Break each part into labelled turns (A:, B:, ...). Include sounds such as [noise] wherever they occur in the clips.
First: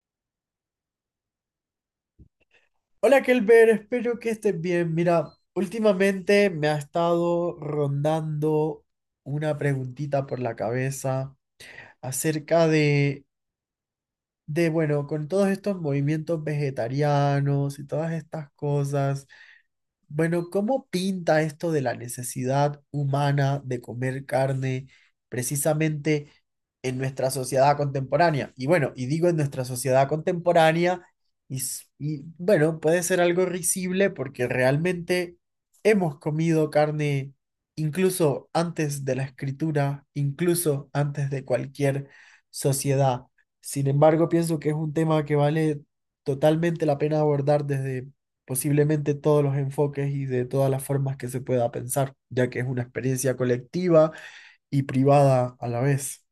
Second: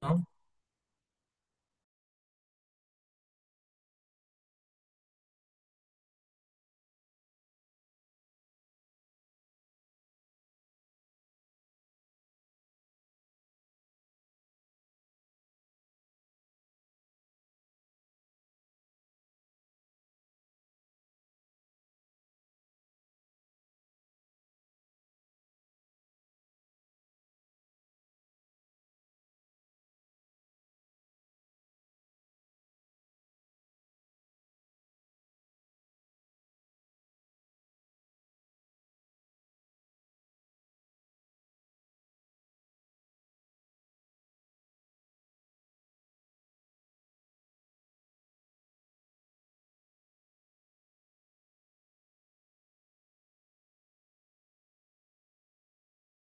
A: ¿No?
B: Hola Kelber, espero que estés bien. Mira, últimamente me ha estado rondando una preguntita por la cabeza acerca bueno, con todos estos movimientos vegetarianos y todas estas cosas. Bueno, ¿cómo pinta esto de la necesidad humana de comer carne precisamente en nuestra sociedad contemporánea? Y bueno, y digo en nuestra sociedad contemporánea, y bueno, puede ser algo risible porque realmente hemos comido carne incluso antes de la escritura, incluso antes de cualquier sociedad. Sin embargo, pienso que es un tema que vale totalmente la pena abordar desde posiblemente todos los enfoques y de todas las formas que se pueda pensar, ya que es una experiencia colectiva y privada a la vez.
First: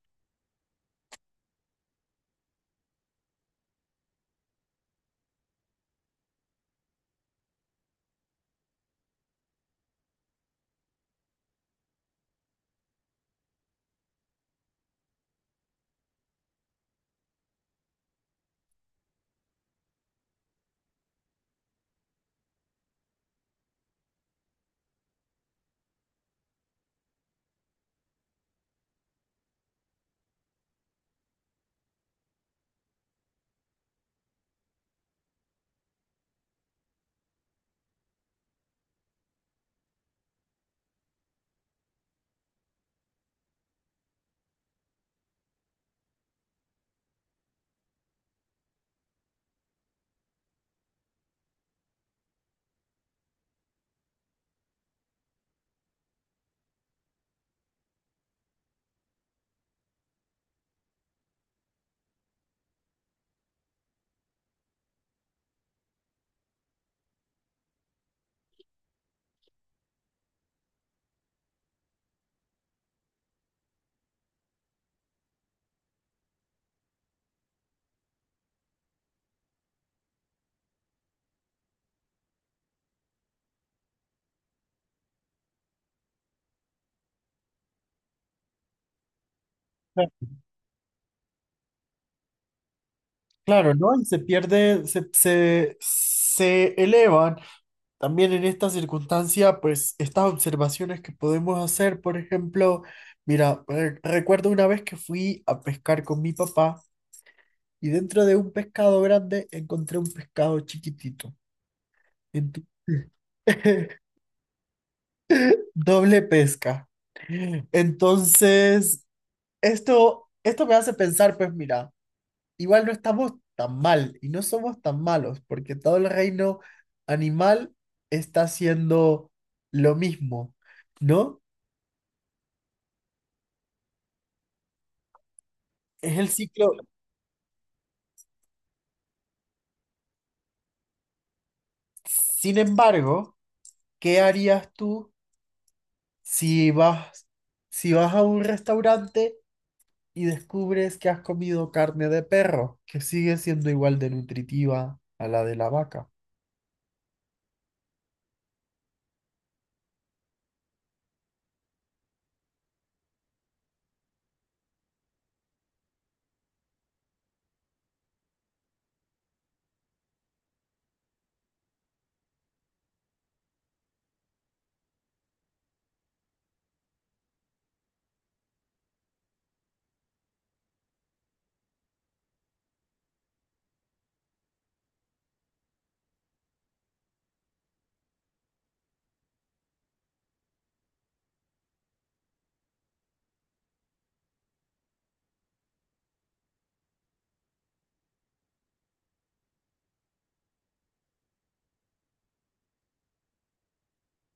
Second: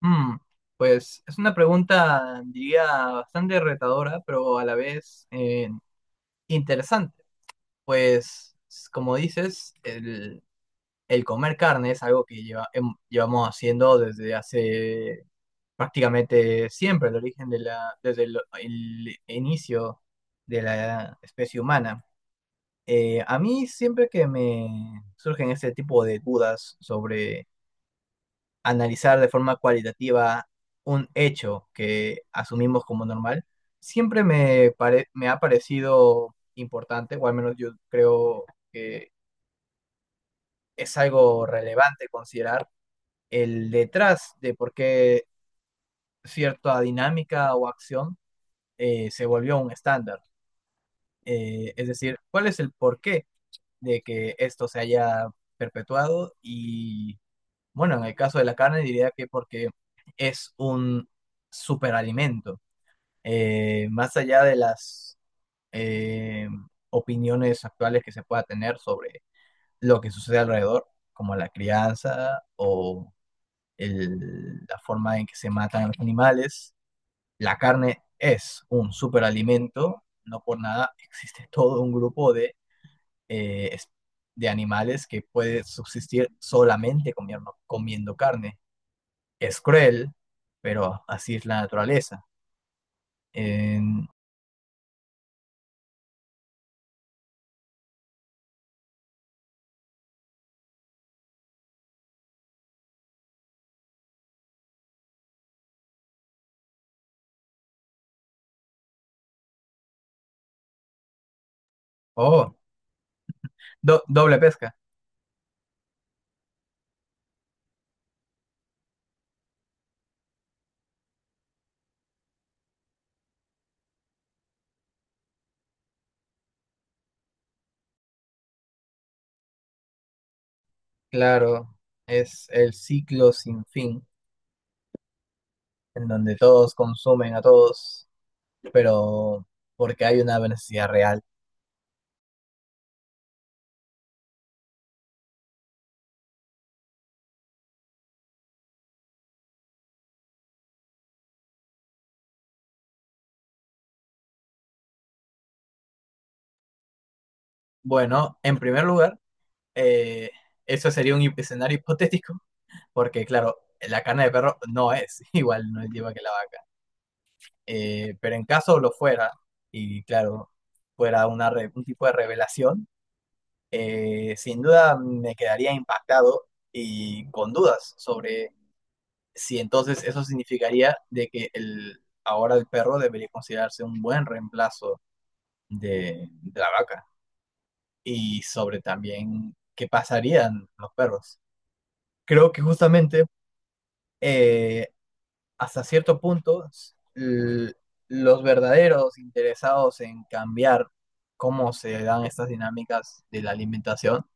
A: Mm, pues es una pregunta, diría, bastante retadora, pero a la vez interesante. Pues, como dices, el comer carne es algo que llevamos haciendo desde hace prácticamente siempre, el origen de desde el inicio de la especie humana. A mí siempre que me surgen este tipo de dudas sobre analizar de forma cualitativa un hecho que asumimos como normal, siempre me ha parecido importante, o al menos yo creo que es algo relevante considerar el detrás de por qué cierta dinámica o acción se volvió un estándar. Es decir, cuál es el porqué de que esto se haya perpetuado y, bueno, en el caso de la carne diría que porque es un superalimento más allá de las eh, opiniones actuales que se pueda tener sobre lo que sucede alrededor, como la crianza o la forma en que se matan a los animales, la carne es un superalimento, no por nada existe todo un grupo de, eh, es- de animales que puede subsistir solamente comiendo carne. Es cruel, pero así es la naturaleza.
B: Claro, ¿no? Y
A: En-
B: se pierde, se elevan también en esta circunstancia, pues estas observaciones que podemos hacer, por ejemplo, mira, recuerdo una vez que fui a pescar con mi papá y dentro de un pescado grande encontré un pescado chiquitito.
A: oh,
B: Entonces, [laughs]
A: doble pesca.
B: doble pesca. Entonces, esto me hace pensar, pues mira, igual no estamos tan mal y no somos tan malos, porque todo el reino animal está haciendo lo mismo, ¿no?
A: Claro, es el ciclo sin fin, en
B: Es el
A: donde
B: ciclo.
A: todos consumen a todos, pero porque hay una necesidad real.
B: Sin embargo, ¿qué harías tú si vas, si vas a un restaurante y descubres que has comido carne de perro, que sigue siendo igual de nutritiva a la de la vaca?
A: Bueno, en primer lugar, eh, eso sería un escenario hipotético, porque claro, la carne de perro no es [laughs] igual, no es igual que la vaca. Pero en caso lo fuera, y claro, fuera una un tipo de revelación, sin duda me quedaría impactado y con dudas sobre si entonces eso significaría de que ahora el perro debería considerarse un buen reemplazo de la vaca y sobre también qué pasarían los perros. Creo que justamente eh, hasta cierto punto l- los verdaderos interesados en cambiar cómo se dan estas dinámicas de la alimentación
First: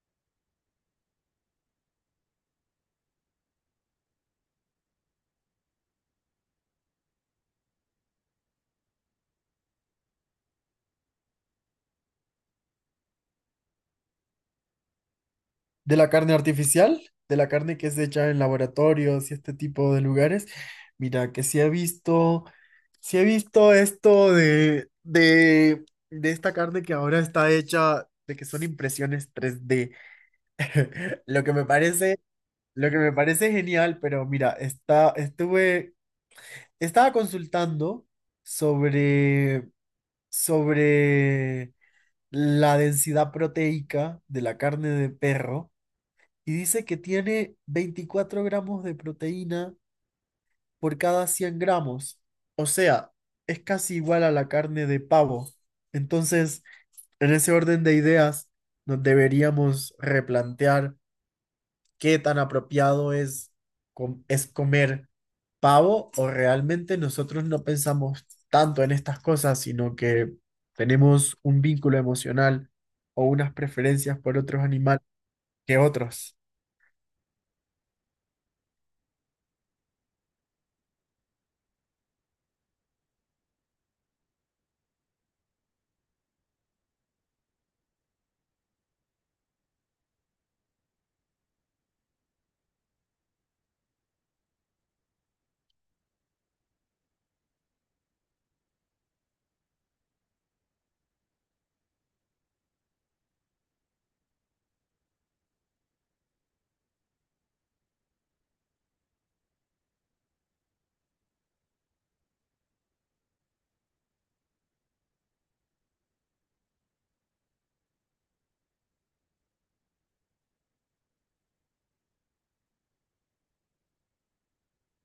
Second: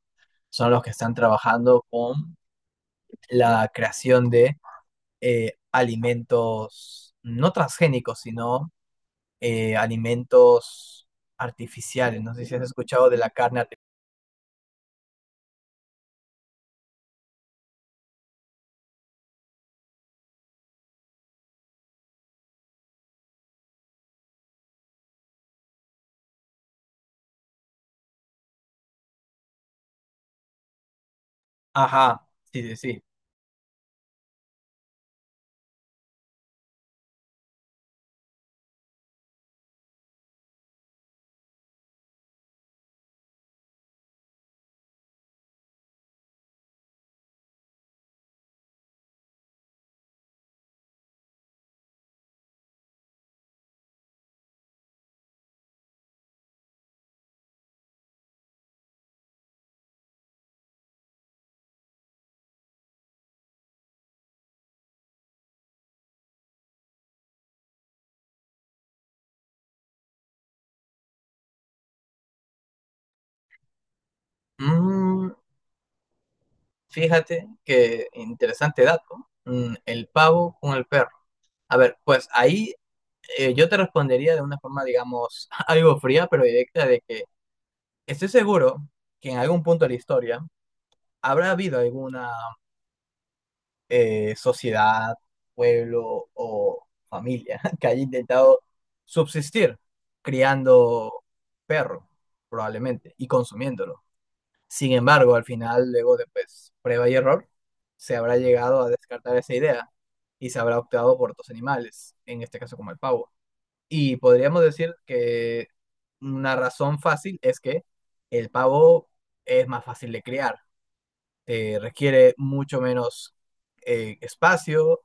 A: son los que están trabajando con la creación de alimentos no transgénicos, sino alimentos artificiales. No sé si has escuchado de la carne artificial.
B: De la carne artificial, de la carne que es hecha en laboratorios y este tipo de lugares. Mira, que sí he visto esto de esta carne que ahora está hecha, de que son impresiones 3D. [laughs] Lo que me parece,
A: Ajá, sí, sí,
B: lo que
A: sí.
B: me parece genial, pero mira, estaba consultando sobre, sobre la densidad proteica de la carne de perro y dice que tiene 24 gramos de proteína por cada 100 gramos. O sea, es casi igual a la carne de pavo. Entonces, en ese orden de ideas, nos deberíamos replantear qué tan apropiado es comer pavo o realmente nosotros no pensamos tanto en estas cosas, sino que tenemos un vínculo emocional o unas preferencias por otros animales
A: Mm,
B: que otros.
A: fíjate que interesante dato. Mm, el pavo con el perro. A ver, pues ahí yo te respondería de una forma, digamos, [laughs] algo fría, pero directa, de que estoy seguro que en algún punto de la historia habrá habido alguna sociedad, pueblo o familia [laughs] que haya intentado subsistir criando perro, probablemente, y consumiéndolo. Sin embargo, al final, luego de pues, prueba y error, se habrá llegado a descartar esa idea y se habrá optado por otros animales, en este caso como el pavo. Y podríamos decir que una razón fácil es que el pavo es más fácil de criar requiere mucho menos espacio,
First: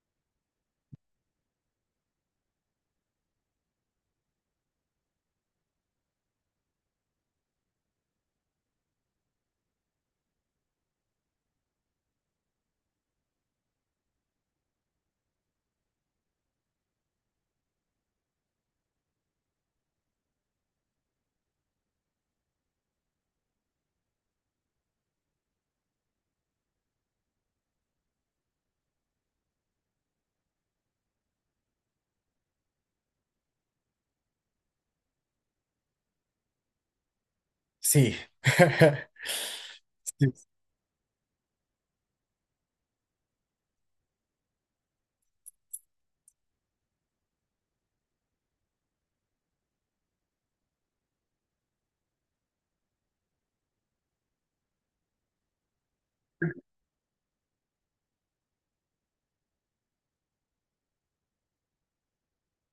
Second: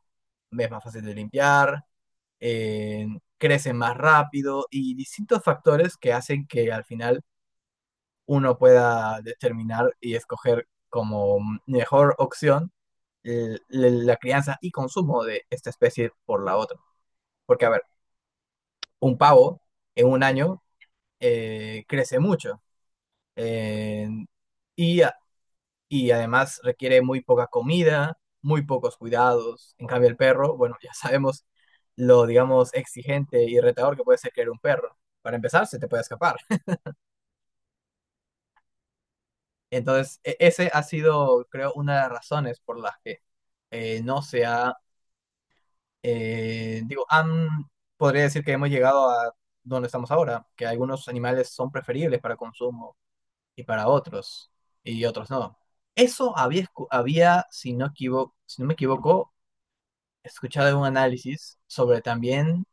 A: es más fácil de limpiar, eh, crece más rápido y distintos factores que hacen que al final uno pueda determinar y escoger como mejor opción la crianza y consumo de esta especie por la otra. Porque, a ver, un pavo en un año crece mucho eh, y a- y además requiere muy poca comida, muy pocos cuidados. En cambio, el perro, bueno, ya sabemos lo, digamos, exigente y retador que puede ser criar un perro. Para empezar, se te puede escapar.
B: Sí.
A: Entonces,
B: [laughs]
A: ese ha sido, creo, una de las razones por las que no se ha, digo, podría decir que hemos llegado a donde estamos ahora, que algunos animales son preferibles para consumo y para otros, y otros no. Eso había, había, si no si no me equivoco, he escuchado un análisis sobre también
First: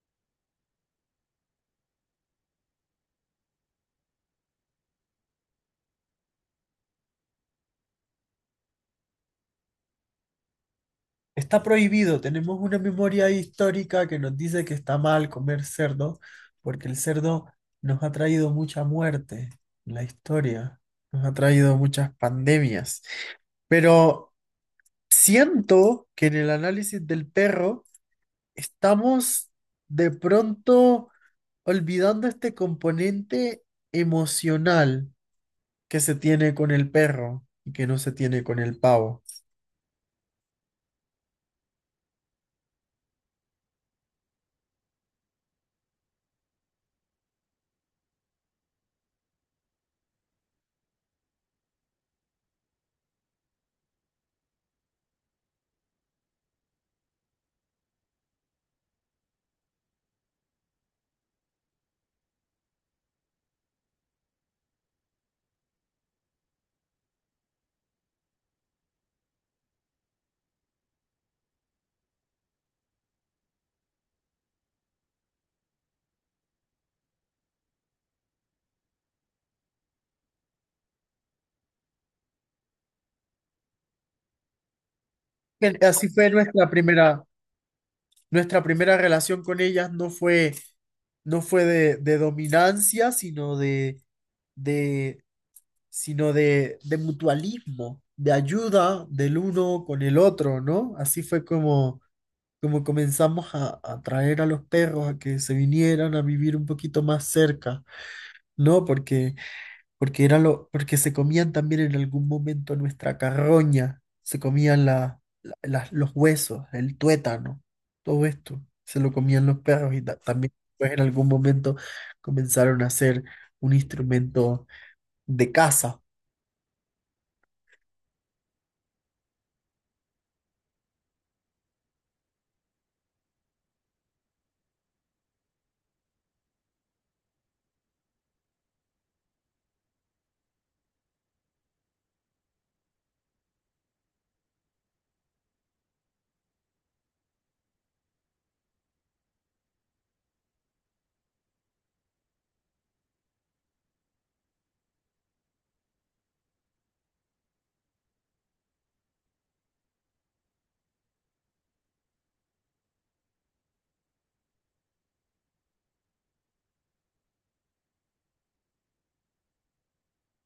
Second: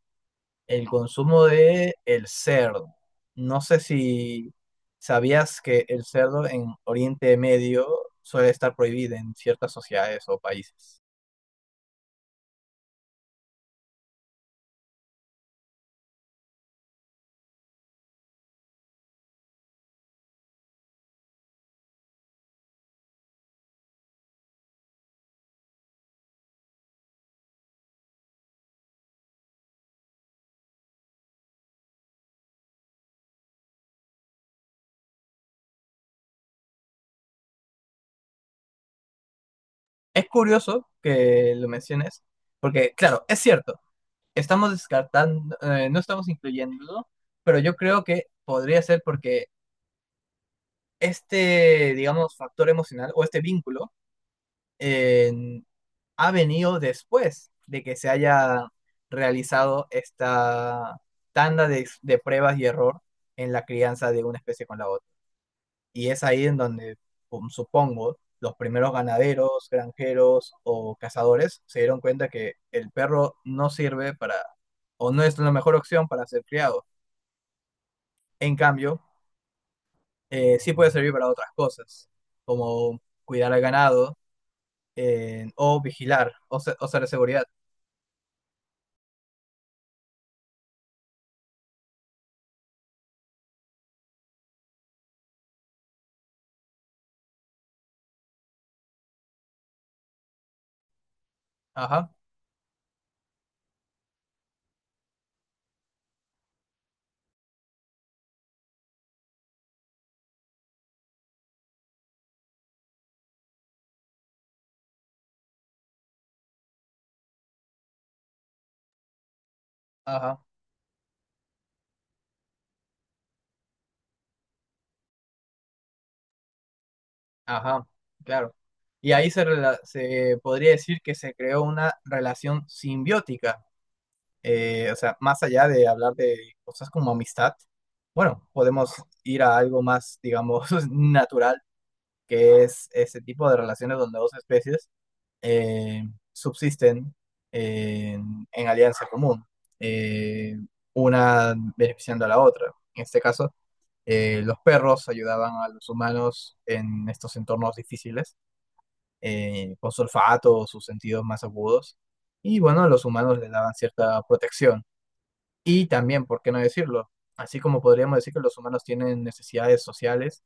A: el consumo de el cerdo. No sé si sabías que el cerdo en Oriente Medio suele estar prohibido en ciertas sociedades o países.
B: Está prohibido, tenemos una memoria histórica que nos dice que está mal comer cerdo, porque el cerdo nos ha traído mucha muerte en la historia, nos ha traído muchas pandemias. Pero siento que en el análisis del perro estamos de pronto olvidando este componente emocional que se tiene con el perro y que no se tiene con el pavo.
A: Es curioso que lo menciones, porque claro, es cierto, estamos descartando, no estamos incluyéndolo, pero yo creo que podría ser porque este, digamos, factor emocional o este vínculo eh, ha venido después de que se haya realizado esta tanda de pruebas y error en la crianza de una especie con la otra. Y es ahí en donde, supongo, los primeros ganaderos, granjeros o cazadores se dieron cuenta que el perro no sirve para, o no es la mejor opción para ser criado. En cambio, sí puede servir para otras cosas, como cuidar al ganado
B: Bien.
A: o
B: Así fue
A: vigilar o,
B: nuestra
A: o ser de
B: primera,
A: seguridad.
B: nuestra primera relación con ellas no fue, no fue de dominancia, de, sino de mutualismo, de ayuda del uno con el otro, ¿no? Así fue como,
A: Ajá,
B: como comenzamos a traer a los perros a que se vinieran a vivir un poquito más cerca, ¿no? Porque era lo, porque se comían también en algún momento nuestra carroña, se comían los huesos, el tuétano, todo esto, se lo comían los perros y
A: ajá.
B: también pues, en algún momento comenzaron a ser un instrumento de caza.
A: Ajá, claro. Y ahí se podría decir que se creó una relación simbiótica. O sea, más allá de hablar de cosas como amistad, bueno, podemos ir a algo más, digamos, [laughs] natural, que es ese tipo de relaciones donde dos especies eh, subsisten en alianza común, eh, una beneficiando a la otra. En este caso, los perros ayudaban a los humanos en estos entornos difíciles con su olfato o sus sentidos más agudos. Y bueno, los humanos les daban cierta protección. Y también, ¿por qué no decirlo? Así como podríamos decir que los humanos tienen necesidades sociales,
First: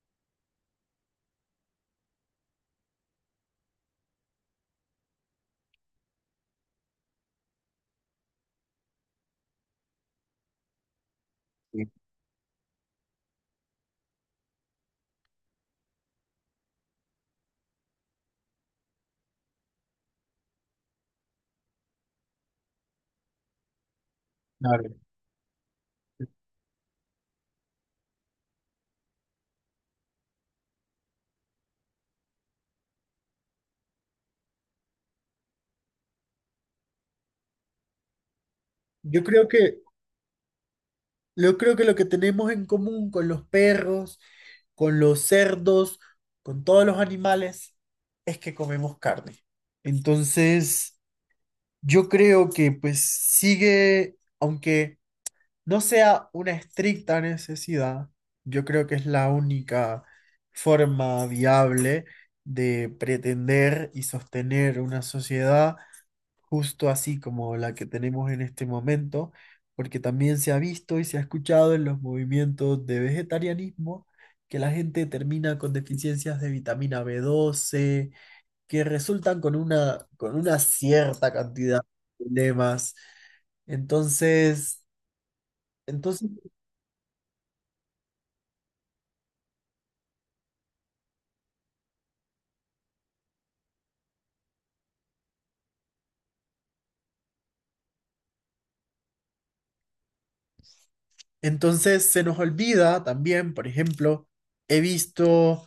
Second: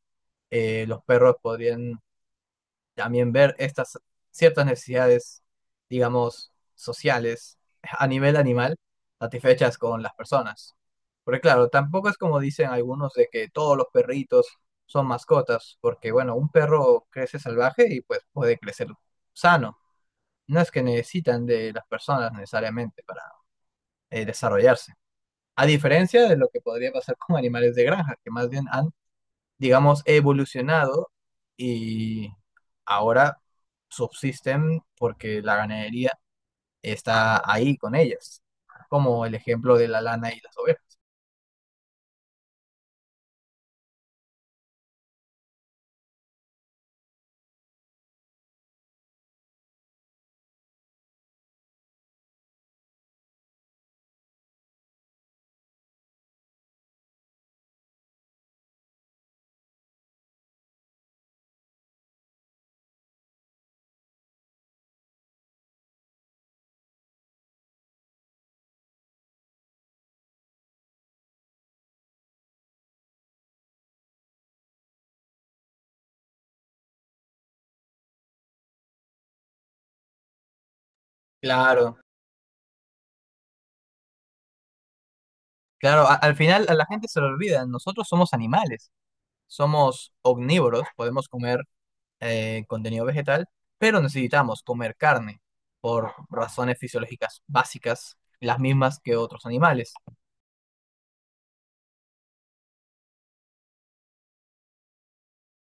A: los perros podrían también ver estas ciertas necesidades, digamos, sociales a nivel animal, satisfechas con las personas. Porque claro,
B: Sí,
A: tampoco es como dicen algunos de que todos los perritos son mascotas, porque bueno, un perro crece salvaje y pues puede crecer sano no es que necesitan de las personas necesariamente para desarrollarse.
B: claro.
A: A diferencia de lo que podría pasar con animales de granja, que más bien han, digamos, evolucionado y ahora subsisten porque la ganadería está ahí con ellas,
B: Yo
A: como el
B: creo
A: ejemplo
B: que,
A: de la lana y las ovejas.
B: yo creo que lo que tenemos en común con los perros, con los cerdos, con todos los animales, es que comemos carne. Entonces, yo creo que pues sigue, aunque no sea una estricta necesidad, yo creo que es la única forma viable de pretender y sostener una sociedad justo así como la que tenemos en este momento, porque también se ha visto y se ha escuchado en los movimientos de vegetarianismo que la gente termina con deficiencias de vitamina B12 que resultan con con una cierta cantidad
A: Claro,
B: de problemas. Entonces,
A: claro,
B: entonces,
A: al final a la gente se le olvida, nosotros somos animales, somos omnívoros, podemos comer contenido vegetal, pero necesitamos comer carne por razones fisiológicas básicas, las mismas que otros animales.
B: entonces se nos olvida también, por ejemplo, he visto,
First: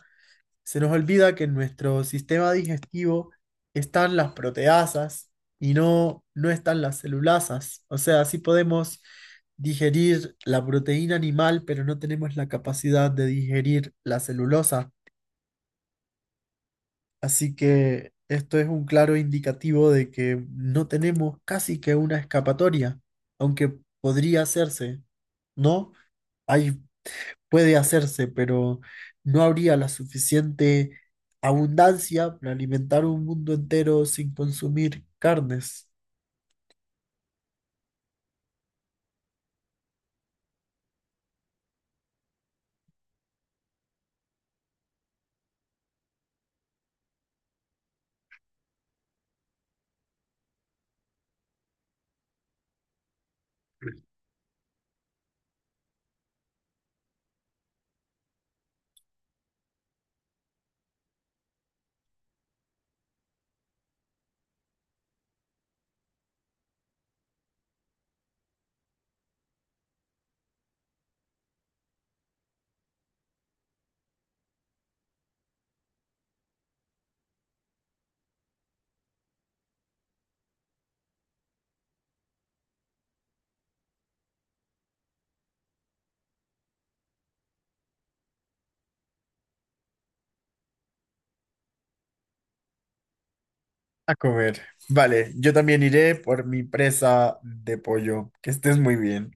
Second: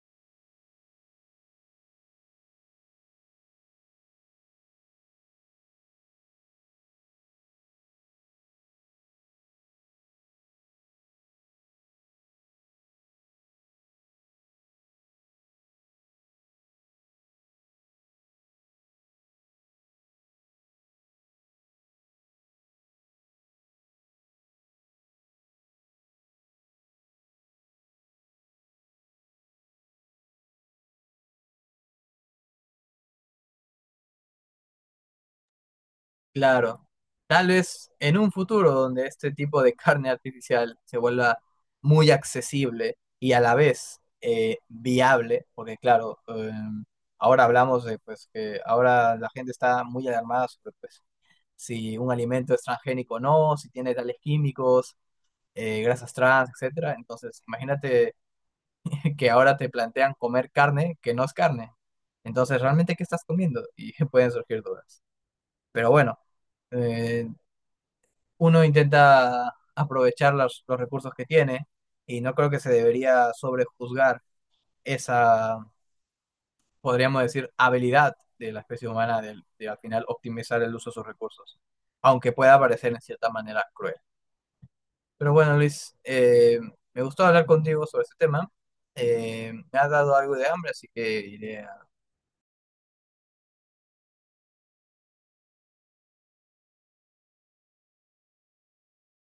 B: se nos olvida que en nuestro sistema digestivo están las proteasas y no, no están las celulasas. O sea, sí podemos digerir la proteína animal, pero no tenemos la capacidad de digerir la celulosa. Así que esto es un claro indicativo de que no tenemos casi que una escapatoria, aunque podría hacerse, ¿no? Ahí puede hacerse, pero no habría la suficiente abundancia para alimentar un mundo entero sin consumir carnes.
A: Claro, tal vez en un futuro donde este tipo de carne artificial se vuelva muy accesible y a la vez viable, porque claro, ahora hablamos de pues que ahora la gente está muy alarmada sobre pues si un alimento es transgénico o no, si tiene tales químicos, grasas trans, etcétera. Entonces, imagínate [laughs] que ahora te plantean comer carne que no es carne. Entonces, ¿realmente qué estás comiendo? Y [laughs] pueden surgir dudas. Pero bueno, eh, uno intenta aprovechar los recursos que tiene y no creo que se debería sobrejuzgar esa, podríamos decir, habilidad de la especie humana de al final optimizar el uso de sus recursos, aunque pueda parecer en cierta manera cruel. Pero bueno, Luis, me gustó hablar contigo sobre este tema. Me ha dado algo de hambre, así que iré a
B: A comer. Vale, yo también iré por mi presa de pollo. Que estés muy bien.